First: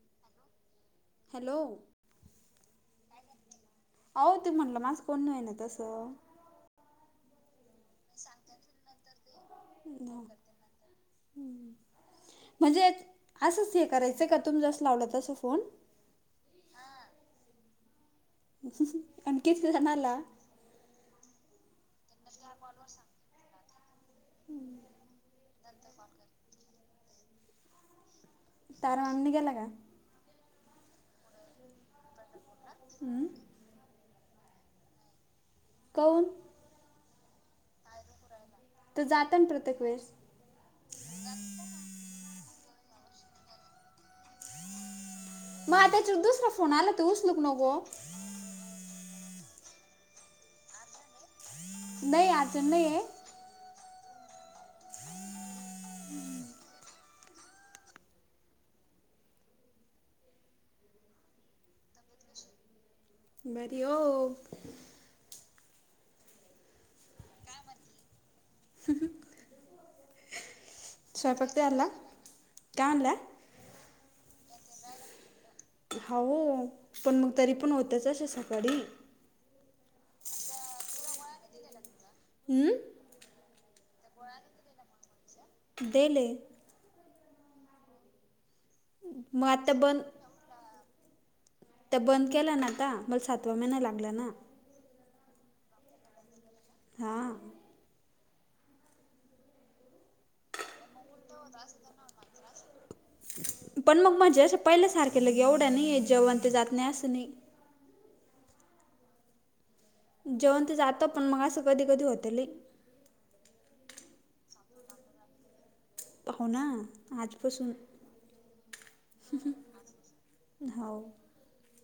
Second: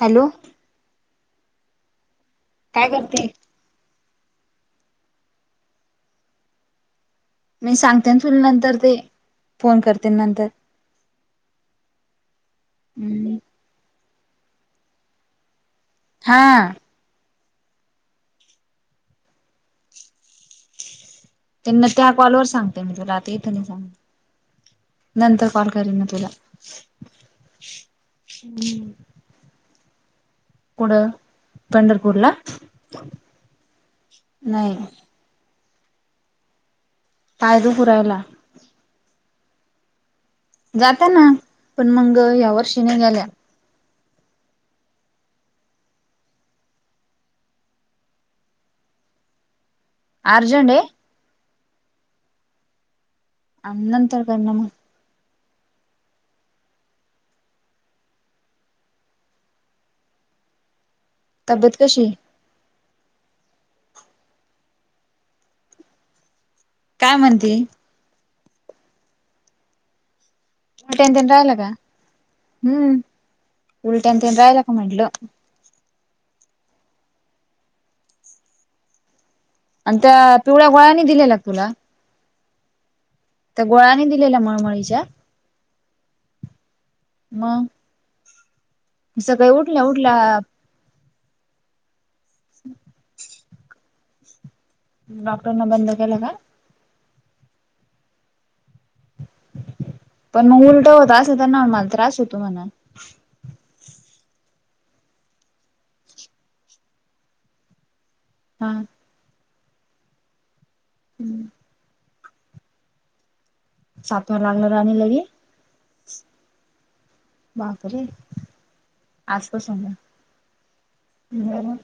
Hello. Hello. काय करते? अहो त्यो म्हनला माज कोण नाही तसं मी सांग नंतर [unintelligible] म्हणजे हम्म असच हे करायचं का तुमी जस लावलं तस फोन हा. आणखीच जणाला त्यांना त्या कॉल वर सांगते मी तुला आता इथं सांगते. नंतर कॉल करेल मी तुला [unintelligible] कुठं पंढरपूरला हं? नाही कौन कायदो पुरायला तर जाता ना प्रत्येक वेळेस जाता ना पण मग या वर्षीने गेल्या म त्याच्या दुसर फोन आला त उसलुक नको अर्जंड आहे. नाही अर्जंट नाही आहे. आणि नंतर कर ना मग [inaudible] तब्येत कशी ये? बरी वो काय म्हणती? हम्म उलट्यान ते स्वयंपाक राहिल का, आणला का हम्म, आणला उलट्या तेन राहिल का म्हटलं? हावु पण मग तरी पण होतच अशे सकाळी आणि त्या पिवळ्या गोळ्या नाही दिलेल्या तुला? हम्म त्या गोळ्या नाही दिलेल्या मळमळीच्या? देल हे. मग. मग सगळी आता उठल्या उठल्या त्या बंद केल्यान आता मला सातवा महिना लागला ना डॉक्टर न बंद केल्या का? हां. पण मग उलट होत असं तर ना मला त्रास होतो म्हणा पण मग माझे असं पहिल्या सारखे लगे एवढ्या नाही जेवण ते जात नाही असं नाही. हां. जेवण ते जात पण मग अस कधी, कधी होतेली. सातवा लागला राणी लेबी हो ना आजपासून बापरे आजपासून का हो होयना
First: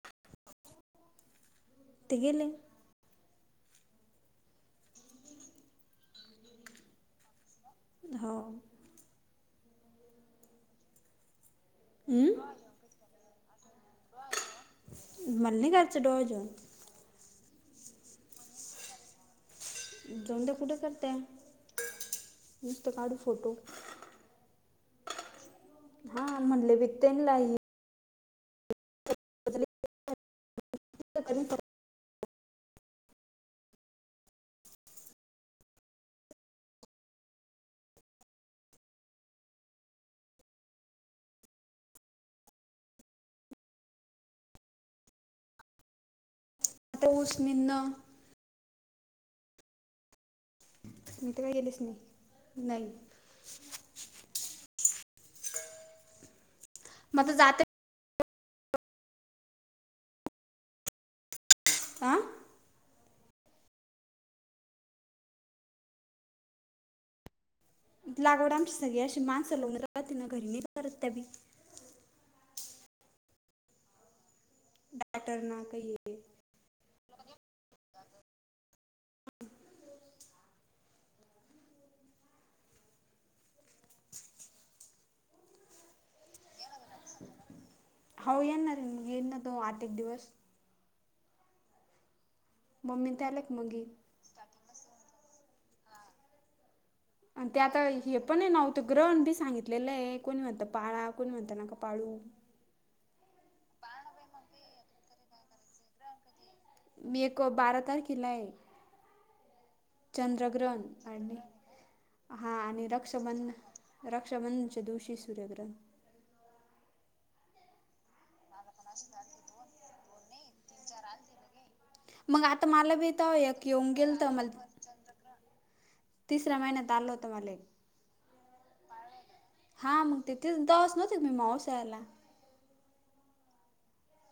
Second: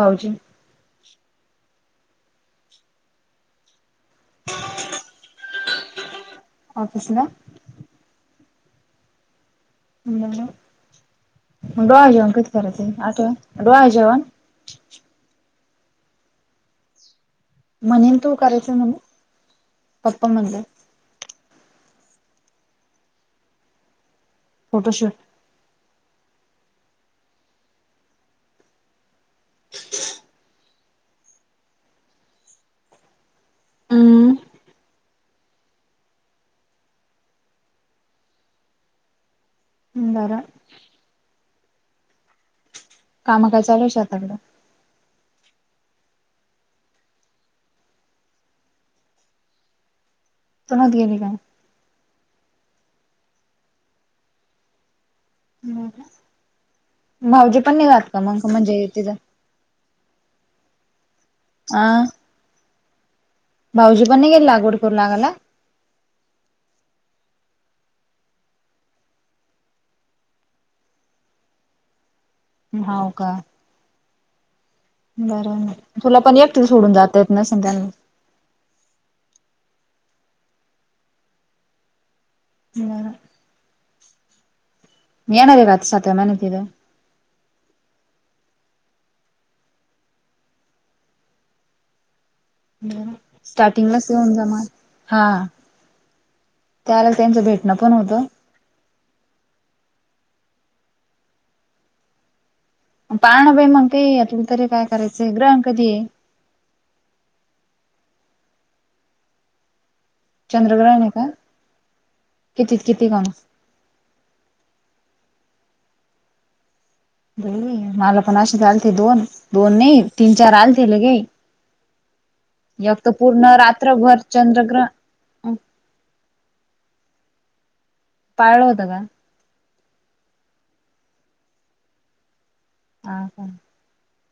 भाऊजी. ते गेले. [inaudible] ह [inaudible] [inaudible] ऑफिसला. हो.. मग डोहाळे जेवण हं? कधी करायचं आठव डोहाळे जेवण मला नाही करायचं डोहाळे जेवण म्हणेन तू करायच म्हणून. जाऊन दे कुठं करताय नुसतं काढू फोटो फोटोशूट. हा म्हणले बी त्याना लाई बचली [inaudible] [unintelligible] हम्म बरं. काम काय चालूय शेताकड? आता ऊस निदन. तू नव्हती गेली मी तर काय गेलेच नाही, नाही. नाही का, मग आता भाऊजी जाते पण नाही जात का मग म्हणजे तिथ? आं.. हा भाऊजी पण नाही गेले लागवड करु लागायला? लागवड आमची सगळी अशी माणसं लावून राहतीन घरी नाही करत त्याबी हाव का. डॉक्टर बरं ना आहे काही मग हे तुला पण एकटे सोडून जात येत नासल त्यांना. ह येणाररीहात सत्व मनत आहे. हो येणार रे येईन ना तो आठ एक दिवस मम्मी त्याला मग येईल स्टार्टिंगलाच येऊन जामा हा. त्याला त्यांचं आणि ते भेटणं आता हे होतं. पण नव्हत. त ग्रहण बी सांगितलेले आहे कोण म्हणता पाळा कोण म्हणता नका पाळू. पाणं बाई मग का यातलं तरी काय करायचंय ग्रह कधी आहे. मी एक बारा तारखेला आहे. चंद्रग्रहण आहे का? आणि हा कितीत आणि किती गं? रक्षाबंध रक्षाबंधनच्या दिवशी सूर्यग्रंथ मला पण असेच आलते दोन दोन नाही तीन चार आलते लगे मग आता मला एक तर भेतावया पूर्ण की येऊन गेल रात्रभर तर मला चंद्रग्रहण तिसरा महिनात आल होत म्हाला. पाळलं होतं का? हां मग तेिथेच दिवस नव्हतेच मी माऊसा्याला हा का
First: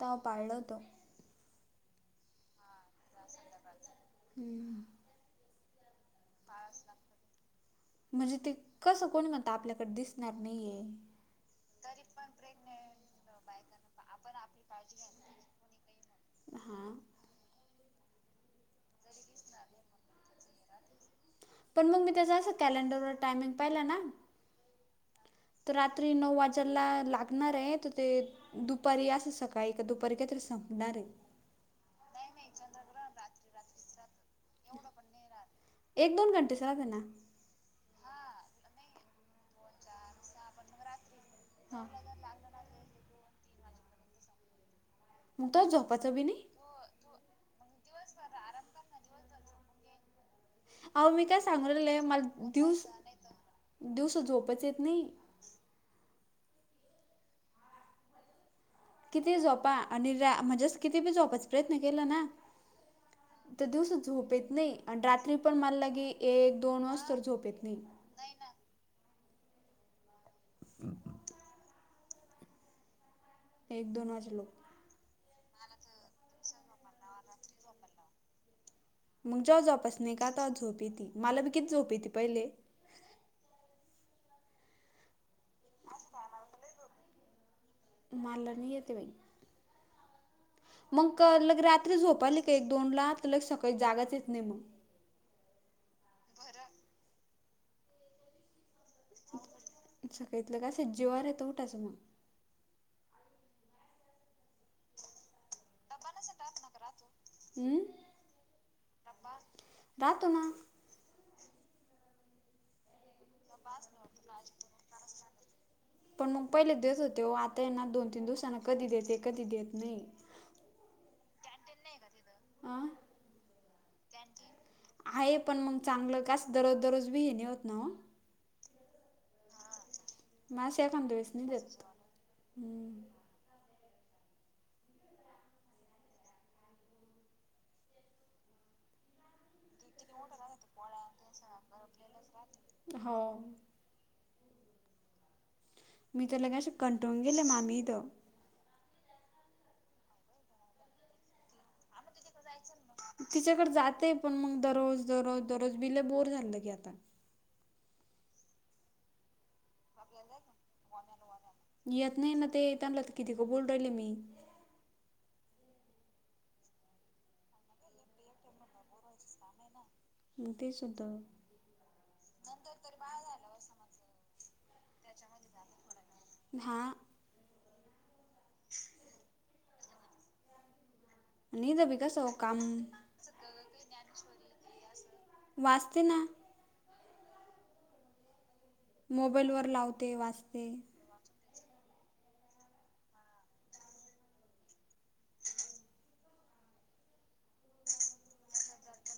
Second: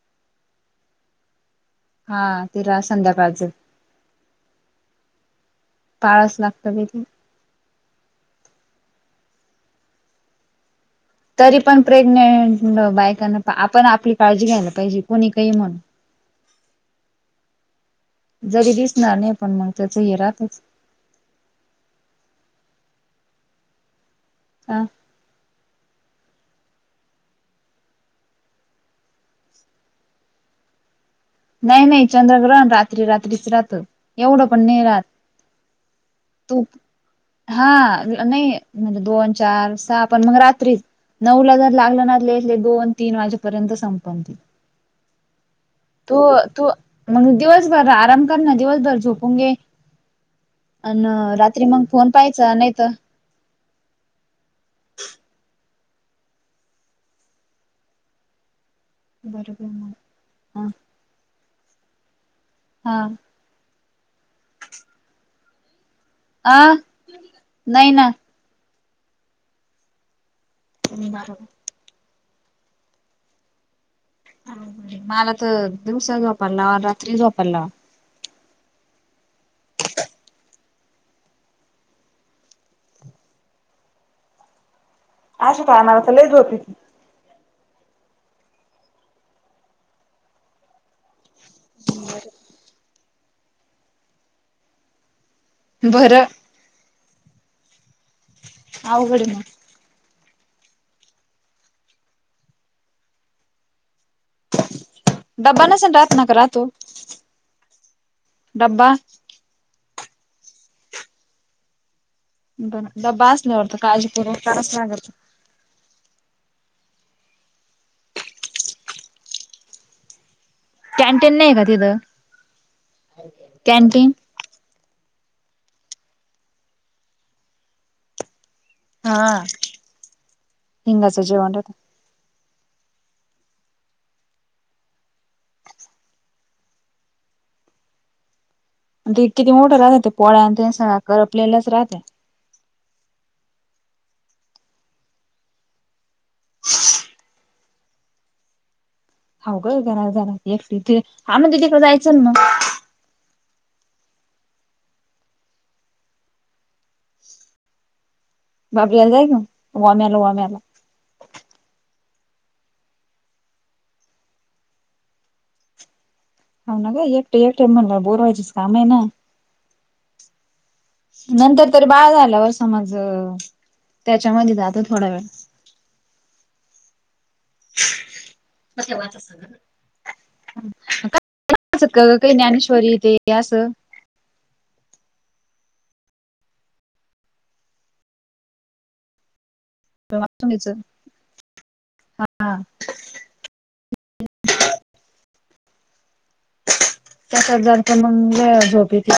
त पाळल तो? हा ते रा संध्याकाळचं हम्म पाळस लागत तथे म्हणजे ते कसं कोण मत आपल्याकडे दिसणार नाहीये. तरी पण प्रेग्नेंट बायकांना आपण आपली काळजी घ्यायला पाहिजे कोणी काही म्हणून हा जरी दिसणार नाही पण मग त्याच हे राहतच. पण मग मी त्याच असं कॅलेंडरवर टायमिंग पाहिलं ना... हा तर रात्री नऊ वाजाला लागणार आहे तर ते दुपारी असं सकाळी एक दुपारी का तरी संपणारे. नाही नाही चंद्रग्रहण रात्री रात्रीच राहत. एवढं पण ने राात एक दोन घंटेच तू राहते ना हा नाही म्हणजे दोन चार सहा पण मग रात्री. नऊ ला जर हां लागलं ना लले दोन तीन वाजेपर्यंत संपतील. मुतच तो तू मग दिवसभर आराम कर ना दिवसभर झोपून घे. अ अहो मी काय रात्री सांगू मग राहिले फोन मला पाहायचा नाहीत. दिवस दिवस झोपच येत नाही. किती बरोबर झोपा मग आणि रा म्हणजे हा अस किती बी झोपायचा प्रयत्न केला ना. हा तर दिवस झोपेत नाही आणि रात्री पण मला लागे एक आ दोन वाज तर झोपेत नाही. ह बर एक दोन वाज मला तर दिवसा झोपरला रात्री झोपरला. मग जो्हा जोपास नाही का तो्हा झोप त मला ब कि झोपे त पहिले. अशा पाणार लच होती ती मारला नाही येत बाई. मग लग रात्री झोपाली का एक दोन ला तर लग सकाळी जागाच येत नाही मग. बरं. अघड हाय मग. सकळतलं का सज्जिवार येतो उठाच मग. ड्बा नसे राहत नाका रा तो. हम रातो ना. बरं डब्बा असल्यावर त काळजीपूरव करावंच लागल. पण मग पहिले देत होते आता ये ना दोन तीन दिवसांना कधी देते कधी देत नाही. कॅन्टीन नाही का तिथं आ? कॅनटीन. आहे पण मग चांगलं कास दररोज दररोज बी हेणे होत ना हो. हा. मग असं एखाद हिंगाचं वेळेस मी जेवण राहत. देतो. आणि ते किती मोठं राहतात ते पोळ्या आणि ते सगळं करपलेलेच राहत्यात. हो. मी तर लगे अ अस कंटवंग गेले माम्ही इथं. हो का घरा झाला एकटीथे हा ना त तिकडे जायचं मग. तिच्याकडे जातेय पण मग दररोज दररोज दररोज बिले बोर झालं की आता. बापरया जाय क. येत नाही ना ते त्यांलं किती का बोल राहिल मी. हो ना का एक एकटा म्हण बोरवायचीस काम आहे ना. मग तेच होतं. तर बाळ झाल्यावर समज त्याच्यामध्ये जातात. हा. क वाच ना [unintelligible] आणि [inaudible] चत इथं बी का कसं काही काम ज्ञानेश्वरी तेे असं वाचते ना. मोबाईलवर लाव. कवा वाचन घ्यायचं हा हा. सात [inaudible] हजारचा मंग झोपे त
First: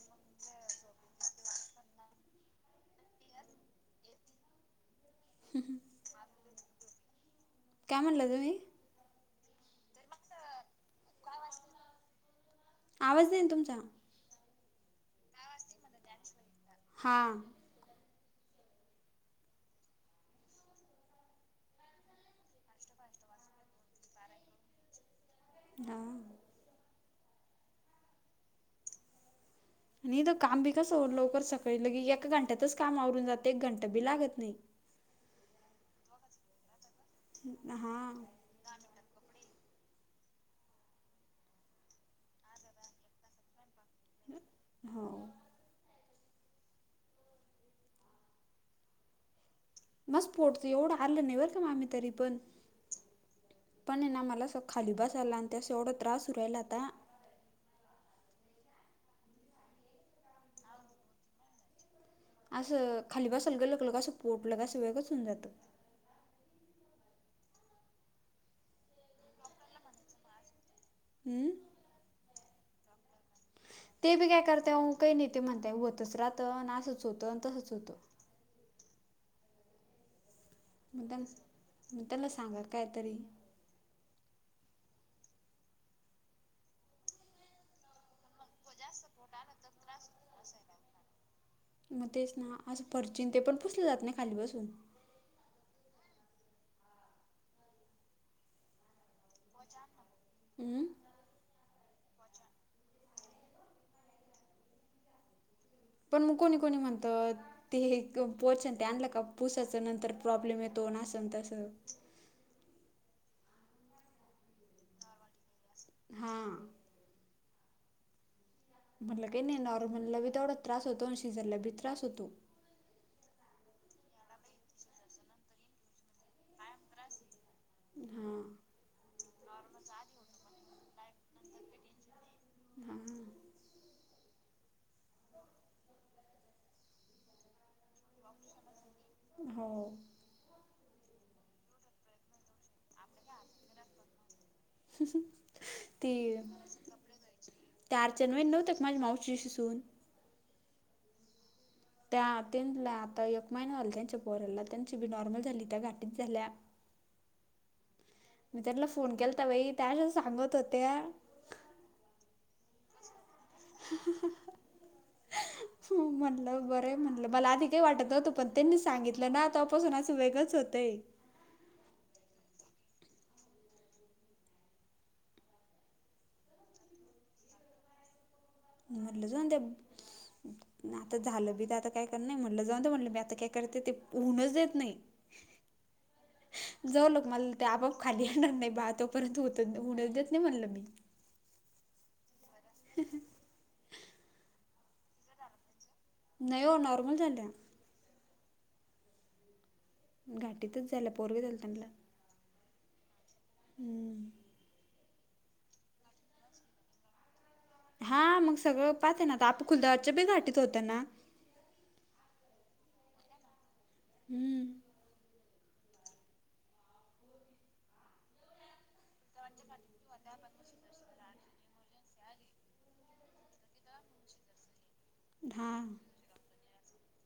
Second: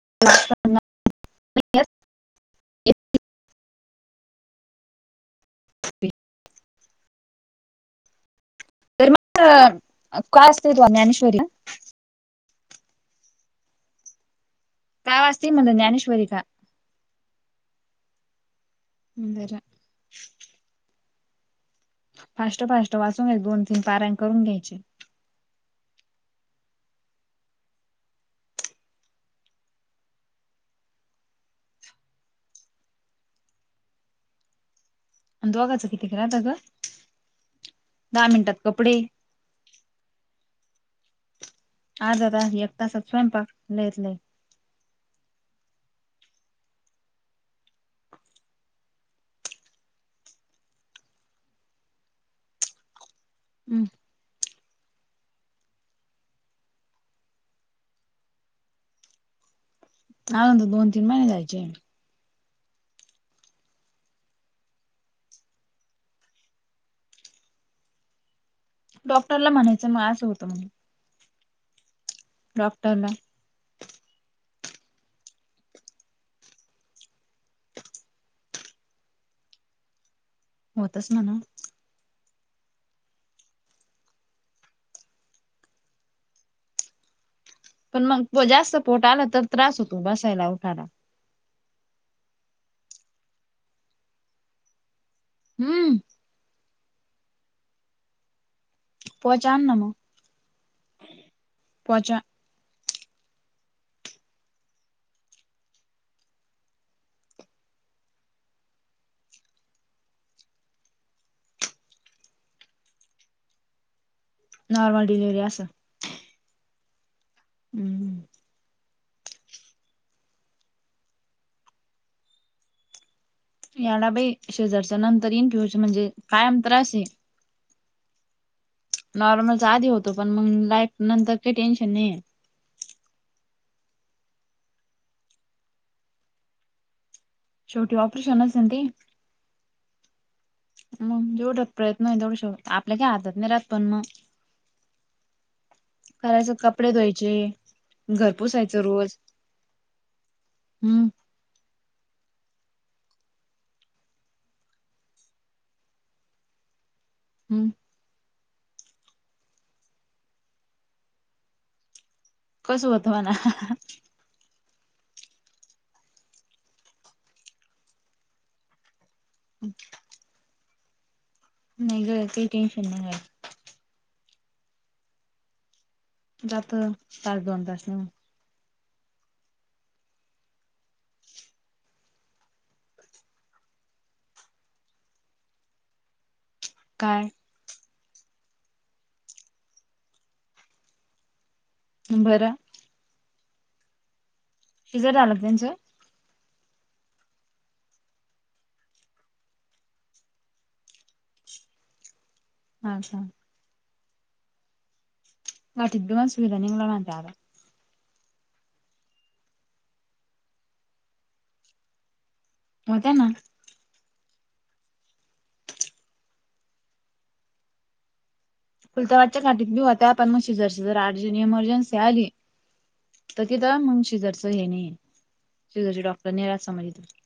का म्हणालं तुम्ही. तर मग काय असते तू ज्ञानेश्वरीला ना. आवाज देईन तुमचा. काय वाजते मला ज्ञानेश्वरीचा. ''हां'' मंदरा. फास्ट फास्ट वाचून घ्याय दोन तीन पार्यां करून घ्यायचे. अ. आणि तर काम बी कसं हो लवकर सकाळी लगे एका घंट्यातच काम आवरून जात एक घंटा बी लागत नाही. आणि दोघाच किती राहता ग हां दहा मिनिटात कपडे. आज जरा एक तासात स्वयंपाक लेतल लय. होव. मस् पोटच एवढं हल्लो नाही बर का मामी तरी पण हम्म पण है ना मला स ''--'' खाली बसला आणि त्या स एवढं त्रासर राला आता. हाव दोन तीन महिने जायचे. असं खाली बस सलगं लगलं कसं पोटलं कसं वेळंच होऊन जातं. डॉक्टरला म्हणायचं मग असं होतं म्हणुन. हम्म! डॉक्टर ला. ते बी काय करतेय ये काही नाही ते म्हणताय होतच राहतं आणि असंच होतं तसंच होतं. मग होतच त्यां म्हणा. त्याला सांगा काय तरी. पण मग जास्त पोट आलं तर त्रास होतो बसायला उठायला. मग तेच ना असं परचिन ते पण पुसले जात नाही खालीबसुन. हम्म! पोहचण ना मग, हमंम. पोचा. पण मग कोणी कोणी म्हणतात. ते हे पोहचन ते आणलं का पुसाच नंतर प्रॉब्लेम येतो ना अस तसं. नॉर्मल डिलिव्हरी असं. हा. हम्म. म्हटलं का नाही नॉर्मललाभी तेवढाच त्रास होतो, आणि सिजरला बी त्रास होतो. याला बाई सिजर चा नंतर येईन पिवायच म्हणजे काय आम त्रास आहे. हा. नॉर्मलचा आधी होतो पण मग लाईफ नंतर काही टेन्शन नाहीये. हा. शेवटी ऑपरेशनच आहे ना ते. हो मग जेवढच प्रयत्न हो तेवढ श आपल्या काय हातात नाही राहत पण मग. [inaudible] ती ते करायचं कपडे धुवायचे घर अर्चना वहिनी नव्हते पुसायचं का माझ्या रोज मावशीच्या सून. हम्म. त्या त्यांना आता एक महिना झाला, त्यांच्या पोराला त्यांची बिनॉर्मल झाली त्या गाठी झाल्या. हम्म. मी त्याला फोन केलता बाई त्याश सांगत होत्या. कसं होतं म्हणा. म्हणलं बरं म्हणल मला आधी काही वाटत नव्हतं, पण त्यांनी सांगितलं ना तपासून वेगंच होतंय. नाही ग काही टेन्शन नाही घ्यायचा. जातं तास दोन तास न. मी म्हटलं जाऊ दे! आता झालं बी तर आता काय कर नाही म्हटलं जाऊन ते म्हटलं आता काय करते ते होऊनच देत नाही. जाऊ लक काय मला ते आपआप खाली येणार नाही बा तोपर्यंत होत होण देत नाही म्हणल मी. बरं! [inaudible] शिजर झालं का त्यांचं? नाही हो नॉर्मल झाल्या. घाटीतच झाल्या पोरग झाला त्यानाला. हा अच्छा! हम्म. [unintelligible] सुविधा निघल्या म्हणता आता. हा मग सगळं पाहते ना आता. आप खुलदाबादच्या बी घाटीत होतं ना. होत्या ना. हं. खुलताबादच्या घाटीत बी होत्या पण म सिजर सिजर अर्जंट इमर्जन्सी आली त तिथ मग शिजरचं हे नहीये. हा शिजरचे डॉक्टर नाही राहत [unintelligible] इथ.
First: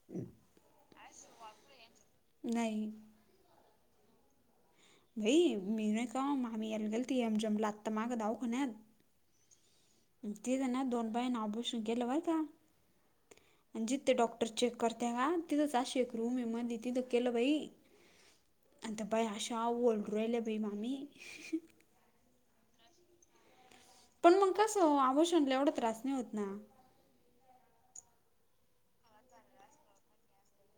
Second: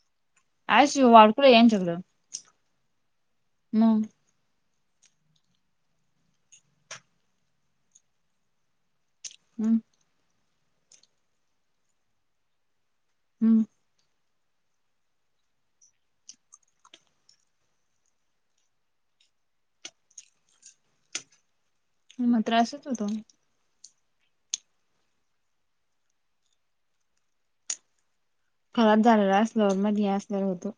[inaudible] आई सी यू वॉर्ड कुड यांच्याकडं? नाही मग. भई मी नही का ओ मामी याला गेलतो एमजेम ला आत्ता मागं दवाखान्यात. हं. तिद ना दोन बायांनी अबोर्शन केलं बरं का. हं. जिथ ते डॉक्टर चेक करता का तिथंच अशी एक रूम ये मधी. तिथं केलं बाई. अन त्या बाया अशा वरडू रायल्या बाई मामी. म त्रासच होतो. पण मग कसं ओ? ओबर्शनला एवढं त्रास नाही होत ना. खराब झालेला असल्यावर, मध्ये हे असल्यावर होतो.